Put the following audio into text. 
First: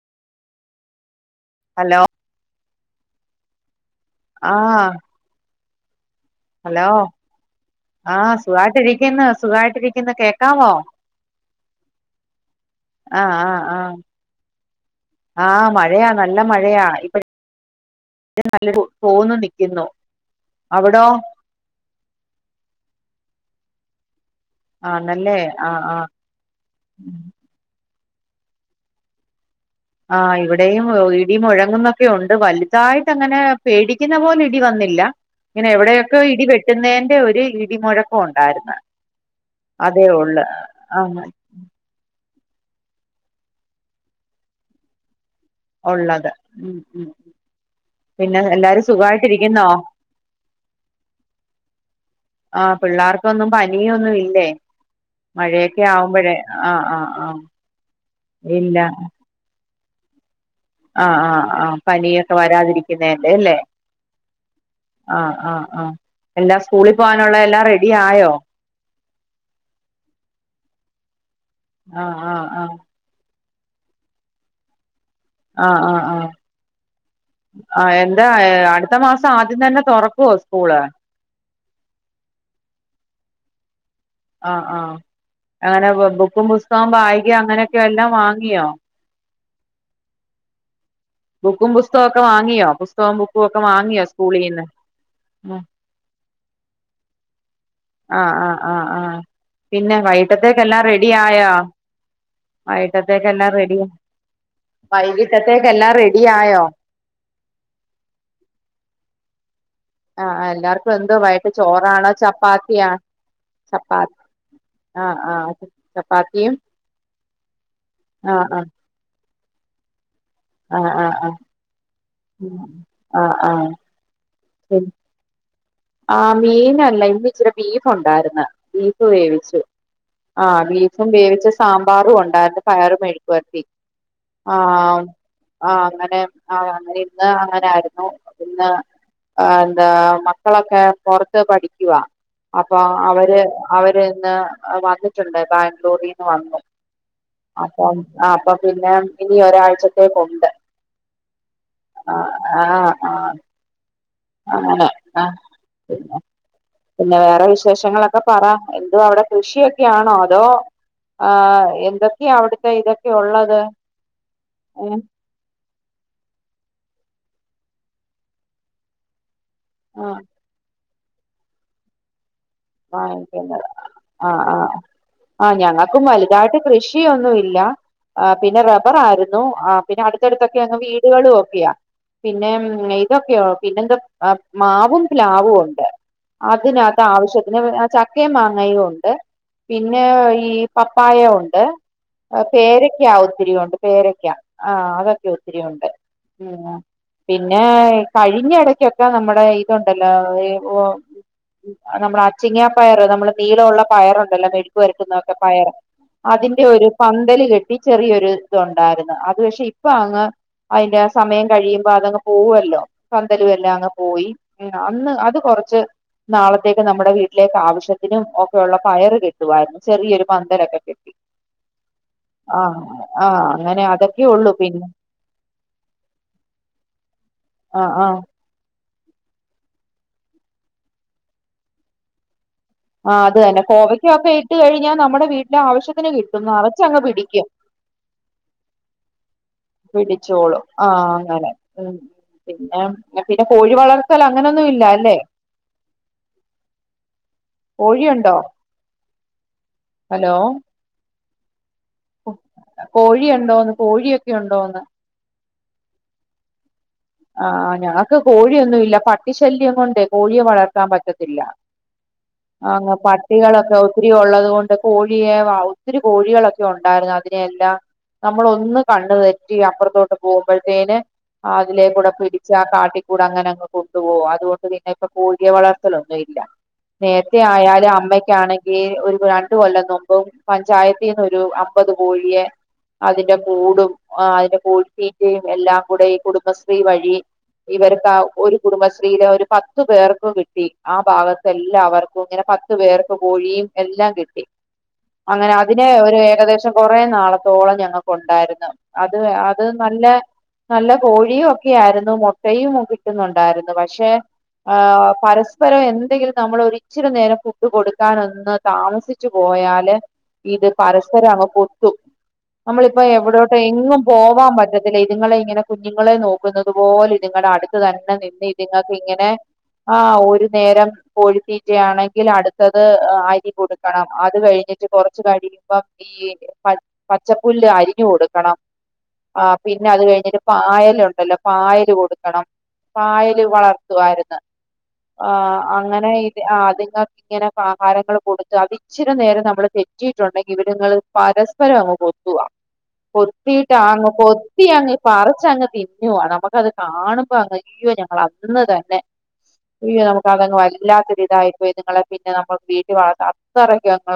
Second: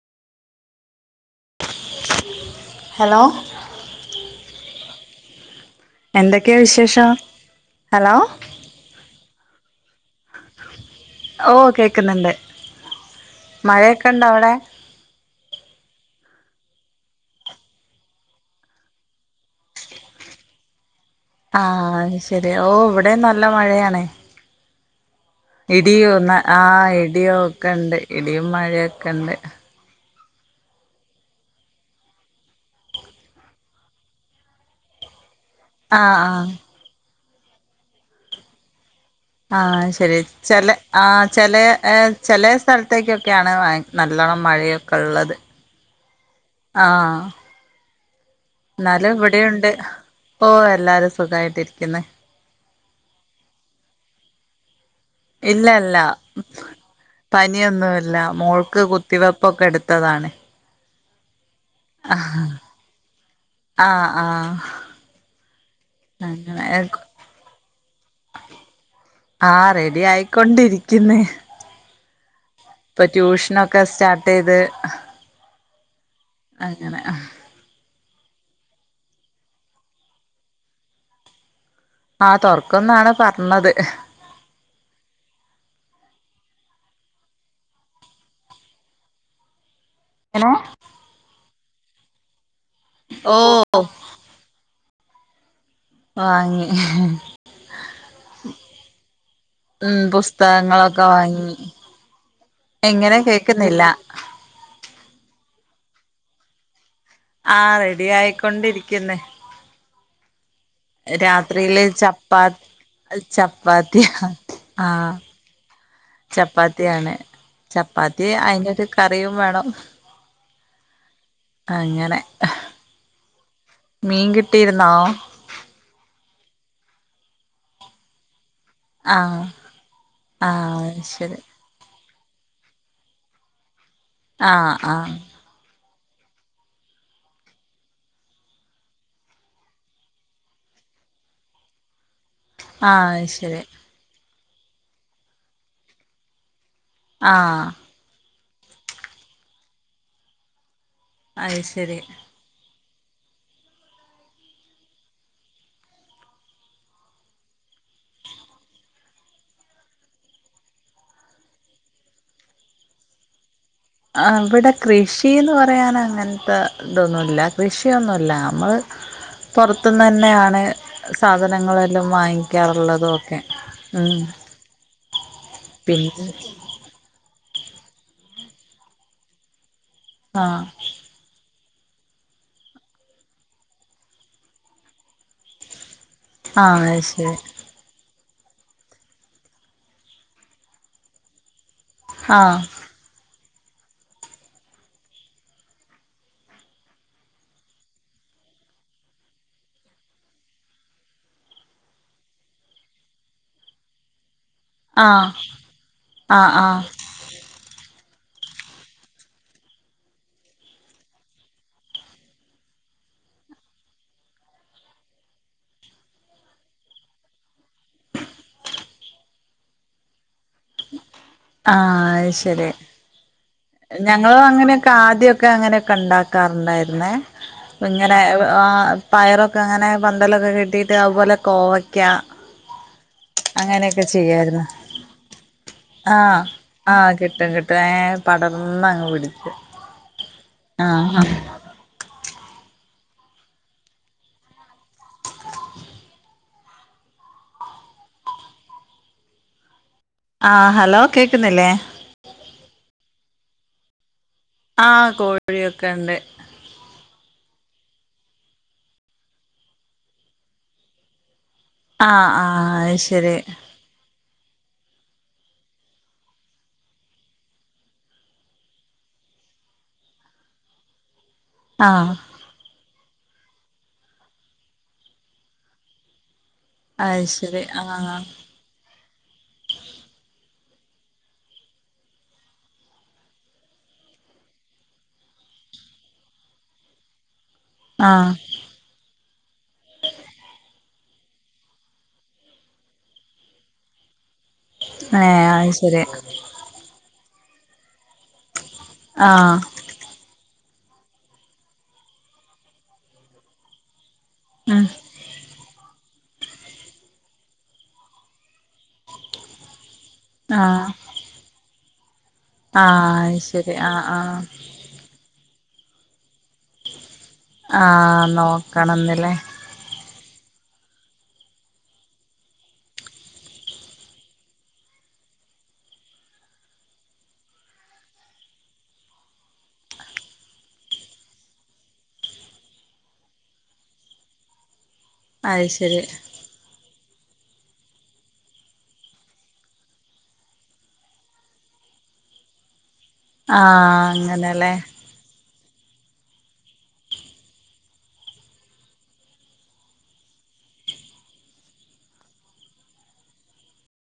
Hello hello ആഹ് എന്തെക്കെ hello വിശേഷം ഹലോ ആഹ് സുഖായിട്ടിരിക്ക്ന്ന് സുഖായിട്ടിരിക്ക്ന്ന് കേക്കാമോ ഓ കേക്കുന്നുണ്ട് ആഹ് ആഹ് ആഹ് മഴയൊക്കെ ഉണ്ട അവിടെ ആഹ് മഴയാ നല്ല മഴയാ ഇപ്പ ഴ് നല്ല തോന്നു നിക്കുന്നു അവിടോ ആഹ് അത് ശരി ഓഹ് ഇവിടേം നല്ല മഴയാണ്. ആന്നല്ലേ ആഹ് ആഹ് ഇടിയോ ആഹ് ഇടിയോ ഒക്കെണ്ട് ഇടിയും മഴയൊക്കെണ്ട്. ആഹ് ഇവിടെയും ഇടി മുഴങ്ങുന്നൊക്കെണ്ട് വലുതായിട്ടങ്ങനെ പേടിക്കുന്ന പോലെ ഇടി വന്നില്ല. ഇങ്ങനെ ആഹ് എവിടെയൊക്കെ ഇടി ആഹ് വെട്ടുന്നതിന്റെ ഒരു ഇടിമുഴക്കം ഉണ്ടാരുന്ന്. ആഹ് ശരി ചെല ആഹ് ചിലേ ഏഹ് ചെലേ സ്ഥലത്തേക്കൊക്കെയാണ് ബ നല്ലോണ്ണം മഴയൊക്കെള്ളത്. ഒള്ളത് മ് മ് പിന്നെ എല്ലാരും എന്നാലും സുഖായിട്ട് ഇരിക്കുന്നോ? ഇവിടെയുണ്ട് ഓ എല്ലാരും സുഖായിട്ടിരിക്കുന്നു ആഹ് പിള്ളാർക്കൊന്നും പനിയൊന്നും ഇല്ലേ ഇല്ല മഴയൊക്കെ ഇല്ല ആവുമ്പഴേ ആഹ് ആഹ് ആഹ് പനിയൊന്നുമില്ല ഇല്ല ട്ടതാണ്. ആഹ് ആഹ് ആഹ് പനിയൊക്കെ വരാതിരിക്കുന്നേന്റെ ല്ലേ ആഹ് ആഹ് ആഹ് ആഹ് ആഹ് എല്ലാ അങ്ങനെ സ്കൂളിൽ പോവാനുള്ള എല്ലാം റെഡിയായോ? ആഹ് റെഡിയായിക്കൊണ്ടിരിക്കുന്ന് ആഹ് ആഹ് ആഹ് ഇപ്പൊ ട്യൂഷനൊക്കെ സ്റ്റാർട്ട്യ്ത് ആഹ് ആഹ് ആഹ് ആഹ് എന്താ അടുത്ത മാസം ആദ്യം തന്നെ തൊറക്കോ സ്കൂള് ആഹ് തൊറക്കുന്നാണ് പറഞ്ഞത് ആഹ് ആഹ് അങ്ങനെ ബുക്കും പുസ്തകം ബാഗ് അങ്ങനെയൊക്കെ എല്ലാം വാങ്ങിയോ ങ്ങനെ ബുക്കും പുസ്തകമൊക്കെ വാങ്ങിയോ പുസ്തകവും ബുക്കും ഒക്കെ ഓഹ് വാങ്ങിയോ സ്കൂളിന്ന് ഉം വാങ്ങി ആഹ് ആഹ് ആഹ് ആഹ് പിന്നെ ഉം വൈട്ടത്തേക് എല്ലാം പുസ്തകങ്ങളൊക്കെ റെഡിയായോ? വാങ്ങി എങ്ങനെ വൈട്ടത്തേക്കെല്ലാം റെഡി കേക്കുന്നില്ല വൈകിട്ടത്തേക്കെല്ലാം റെഡിയായോ? ആഹ് റെഡിയായിക്കൊണ്ടിരിക്കുന്ന് ആഹ് ആഹ് എല്ലാർക്കും എന്തോ വൈട്ട് രാത്രിയില് ചോറാണോ ചപ്പാ ചപ്പാത്തിയാ ചപ്പാ ചപ്പാത്തിയ ആഹ് ആഹ് ചപ്പാത്തിയും ചപ്പാത്തിയാണ് ചപ്പാത്തി ആഹ് ആഹ് അയിനൊരു കറിയും വേണം. ആഹ് ആഹ് ആഹ് അങ്ങനെ ആഹ് ആഹ് മീൻ കിട്ടിയിരുന്നാ? ആ മീനല്ല ഇന്നിച്ചിരി ബീഫ് ഒണ്ടാരുന്ന്. ബീഫ് ആഹ് വേവിച്ചു. ആ ആഹ് അത് ബീഫും ശരി വേവിച്ച് സാമ്പാറും ഒണ്ടായിരുന്ന് പയറ് മെഴുക്കുവരട്ടി ആഹ്. ആഹ് അങ്ങനെ ആഹ് അങ്ങനെ ഇന്ന് അങ്ങനാരുന്നു ഇന്ന് എന്താ മ ക്കളൊക്കെ പൊറത്ത് പഠിക്കുവാ. അപ്പൊ ആഹ് അത് അവര് ശരി അവരിന്ന് വന്നി ട്ടുണ്ട്. ബാംഗ്ലൂരീന്ന് വന്നു. ആഹ് അപ്പം ആഹ് അപ്പൊപിന്നെ ഇനി ഒരാഴ്ചത്തേക്കുണ്ട്. അയ് ശരി. ആഹ് ആഹ്. ആങ്ങനെ ആ പിന്നെ പിന്നെ വേറെ വിശേഷങ്ങളൊക്കെ പറ. എന്തുവാ അവടെ കൃഷിയൊക്കെയാണോ അതോ ആ എന്തൊക്കെയാ അവിടുത്തെ ഇതൊക്കെ ഉള്ളത് അവിട ഏ കൃഷ് ഷീന്ന് പറയാൻ അങ്ങനത്തെ ഇതൊന്നുല്ല കൃഷിയൊന്നുല്ല നമ്മള് ആ പൊറത്തുന്നന്നെയാണ് സാധനങ്ങളെല്ലാം വാങ്ങിക് വാങ്ങിക്കിന്നത് ആഹ് ആഹ് ആഹ് ഞങ്ങക്കും പിന്നെ വലുതായ്ട്ട് കൃ ഷിയൊന്നും ഇല്ല പിന്നെ റബർ ആയിരുന്നു പിന്നെ അടുത്തടുത്തൊക്കെ ആഹ് അങ്ങ് വീട് ടുകളും ഒക്കിയാ പിന്നെ ഇതൊക്കെയോ പിന്നെന്താ മാവും പിലാവും ഉണ്ട് ആഹ് അത് അതിനത് ശരി ആവശ്യത് പിന്നെ ചക്കയും മാങ്ങയും ഉണ്ട് പിന്നെ ഈ പപ്പായയുണ്ട് ആഹ് പേരക്കാ ഒത്തിരിയുണ്ട് പേരക്ക ആ അതൊക്കെ ഒത്തിരിയുണ്ട് ഉം പിന്നെ കഴിഞ്ഞ എടക്കൊക്കെ നമ്മടെ ഇതുണ്ടല്ലോ ഓ നമ്മള അ ച്ചിങ്ങാപ്പയറ് നമ്മള് നീളവുള്ള പയറുണ്ടല്ലോ മെഴുക്കു ആഹ് വരട്ടുന്നൊക്കെ പയർ ആഹ് അതിന്റെ ആഹ് ഒരു പന്തല് കെട്ടി ചെറിയൊരു ഇതുണ്ടാരുന്ന് അത് പക്ഷെ ഇപ്പൊ അങ്ങ് അയിന്റെ സമയം കഴിയുമ്പോ അതങ്ങ് പോവുവല്ലോ പന്തലുവെല്ലാം അങ്ങ് പോയി അന്ന് അത് കൊറച്ച് നാളത്തേക്ക് നമ്മുടെ വീട്ട് ലേക്ക് ആവശ്യത്തിനും ഒക്കെയുള്ള പയറ് കിട്ടുവായിരുന്നു ചെറിയൊരു പന്തലൊക്കെ കിട്ടി ആഹ് അത് ശരി ആഹ് ആഹ് അങ്ങനെ അതൊക്കെ ഞങ്ങളു ഉള്ളു പിന്നെ അങ്ങനെയൊക്കെ ആദ്യൊക്കെ അങ്ങനെയൊക്കെ ഇണ്ടാക്കാറുണ്ടായിരുന്നേ ആഹ് ഇങ്ങനെ ആഹ് ആഹ് പയറൊക്കെ അങ്ങനെ പന്തലൊക്കെ കെട്ടിയിട്ട് അതുപോലെ കോവയ്ക്ക ആ അത് തന്നെ അങ്ങനെയൊക്കെ കോവയ്ക്കൊക്കെ ഇട്ട് ചെയ്യായിരുന്നു കഴിഞ്ഞാ നമ്മുടെ വീട്ടിലെ ആവശ്യത്തിന് കിട്ടും നെറച്ചങ്ങ് പിടിക്കും പ്പളേ പടന്നങ്ങ് പിടിച്ച് പിടിച്ചോളും ആഹ് അങ്ങനെ ഉം പിന്നെ പിന്നെ കോഴി വളർത്തൽ അങ്ങനൊന്നും ഇല്ലാല്ലേ കോഴിയുണ്ടോ ആഹ് ഹലോ കേക്കുന്നില്ലേ കോഴി ഉണ്ടോന്നു കോഴിയൊക്കെ ഉണ്ടോന്ന് ആഹ് കോഴിയൊക്കെ ഇണ്ട് ആഹ് ഞങ്ങക്ക് കോഴിയൊന്നു ഇല്ല പട്ടിശല്യം കൊണ്ടേ കോഴിയെ വളർത്താൻ പറ്റത്തില്ല ആഹ് ആഹ് അങ്ങ് അത് ശരി പട്ടികളൊക്കെ ഒത്തിരി ഒള്ളത് കൊണ്ട് കോഴിയെ ഒത്തിരി കോഴികളൊക്കെ ഒണ്ടായിരുന്നു അതിനെയെല്ലാം നമ്മളൊന്ന് കണ്ണു തെറ്റി അപ്പൊറത്തോട്ട് പോകുമ്പോഴത്തേന് അതിലേകോടെ ആഹ് പിടിച്ച് ആ കാട്ടി കൂടെ അങ്ങനെ അങ്ങ് കൊണ്ടുപോവ അതുകൊണ്ട് പിന്നെ ഇപ്പൊ കോഴിയെ വളർത്തലൊന്നും ഇല്ല അത് നേരത്തെ ശരി ആയാലും ആഹ് അമ്മക്കാണെ ങ്കി ഒരു രണ്ട് കൊല്ലം മുമ്പും പഞ്ചായത്തിന്ന് ഒരു അമ്പത് കോഴിയെ അതിന്റെ കൂടും അതിന്റെ കോഴിതീറ്റയും എല്ലാം കൂടെ ഈ കുടുംബ ശ്രീ വഴി ഇവർക്ക് ആഹ് ഒരു കുടുംബശ്രീയിലെ ഒരു പത്തു പേർക്കു കിട്ടി ആ ഭാഗത്ത് എല്ലാവർക്കും ഇങ്ങനെ പത്തു പേർക്ക് കോഴിയും എല്ലാം കിട്ടി ഏഹ് അങ്ങനെ അത് അതിനെ ശരി ഒരു ഏകദേശം കൊറേ നാളത്തോളം ഞങ്ങക്ക് ഉണ്ടായിരുന്നു അത് ആഹ് അത് നല്ല നല്ല കോഴിയൊ ക്കെ ആയിരുന്നു മുട്ടയും കിട്ടുന്നുണ്ടായിരുന്നു പക്ഷെ ആ ഉം പരസ് പരം എന്തെങ്കിലും നമ്മൾ ഒരിച്ചിരി നേരം ഫുഡ് കൊടുക്കാനൊന്ന് താമസിച്ചു പോയാല് ഇത് ആഹ് പരസ്പരം അങ്ങ് കൊത്തും നമ്മളിപ്പോ ആഹ് അത് എവിടോട്ട് ശരി എങ്ങും ആഹ് ആഹ് പോവാൻ പറ്റ ഇതുങ്ങളെ ഇങ്ങനെ കുഞ്ഞുങ്ങളെ നോക്കുന്നുന്നത് പോലെ ഇത്ങ്ങടെ അടുത്ത് തന്നെ ആഹ് നിന്ന് ഇതുങ്ങക്ക് ഇങ്ങനെ നോക്കണംന്നില്ലേ ആ ഒരു നേരം കോഴിത്തീറ്റയാണെങ്കിൽ അടുത്തത് അരി കൊടുക്കണം അത് കഴിഞ്ഞിട്ട് കൊറച്ച് കഴിയിമ്പം ഈ പ പച്ചപ്പുല്ല് അരിഞ്ഞു കൊടുക്കണം ആ പിന്നെ അത് കഴിഞ്ഞിട്ട് പായലു ണ്ടല്ലോ പായല് കൊടുക്കണം പായല് വളർത്തു വാരുന്ന ആ അത് ശരി അങ്ങനെ ഇത് അതിങ്ങ ഇങ്ങനെ ആഹാരങ്ങൾ കൊടുത്ത് അത് ഇച്ചിരി നേരം നമ്മള് തെറ്റിയിട്ടുണ്ടെങ്കി ഇവരിങ്ങള് പരസ്പരം അങ്ങ് കൊ ക്കുവ ആഹ് കൊത്തിട്ടാങ്ങ് കൊത്തി അങ്ങനെല്ലേ അങ്ങ് പറിച്ച് അങ്ങ് തി നമുക്കത് കാണുമ്പോ അങ്ങ് അയ്യോ ഞങ്ങൾ അന്ന് തന്നെ അയ്യോ നമുക്ക് അതങ് വല്ലാത്തോരിതായിപ്പോയി നിങ്ങളെ പിന്നെ നമ്മളെ വീട്ടിൽ വളർത്ത അത്രക്ക് ഞങ്ങള്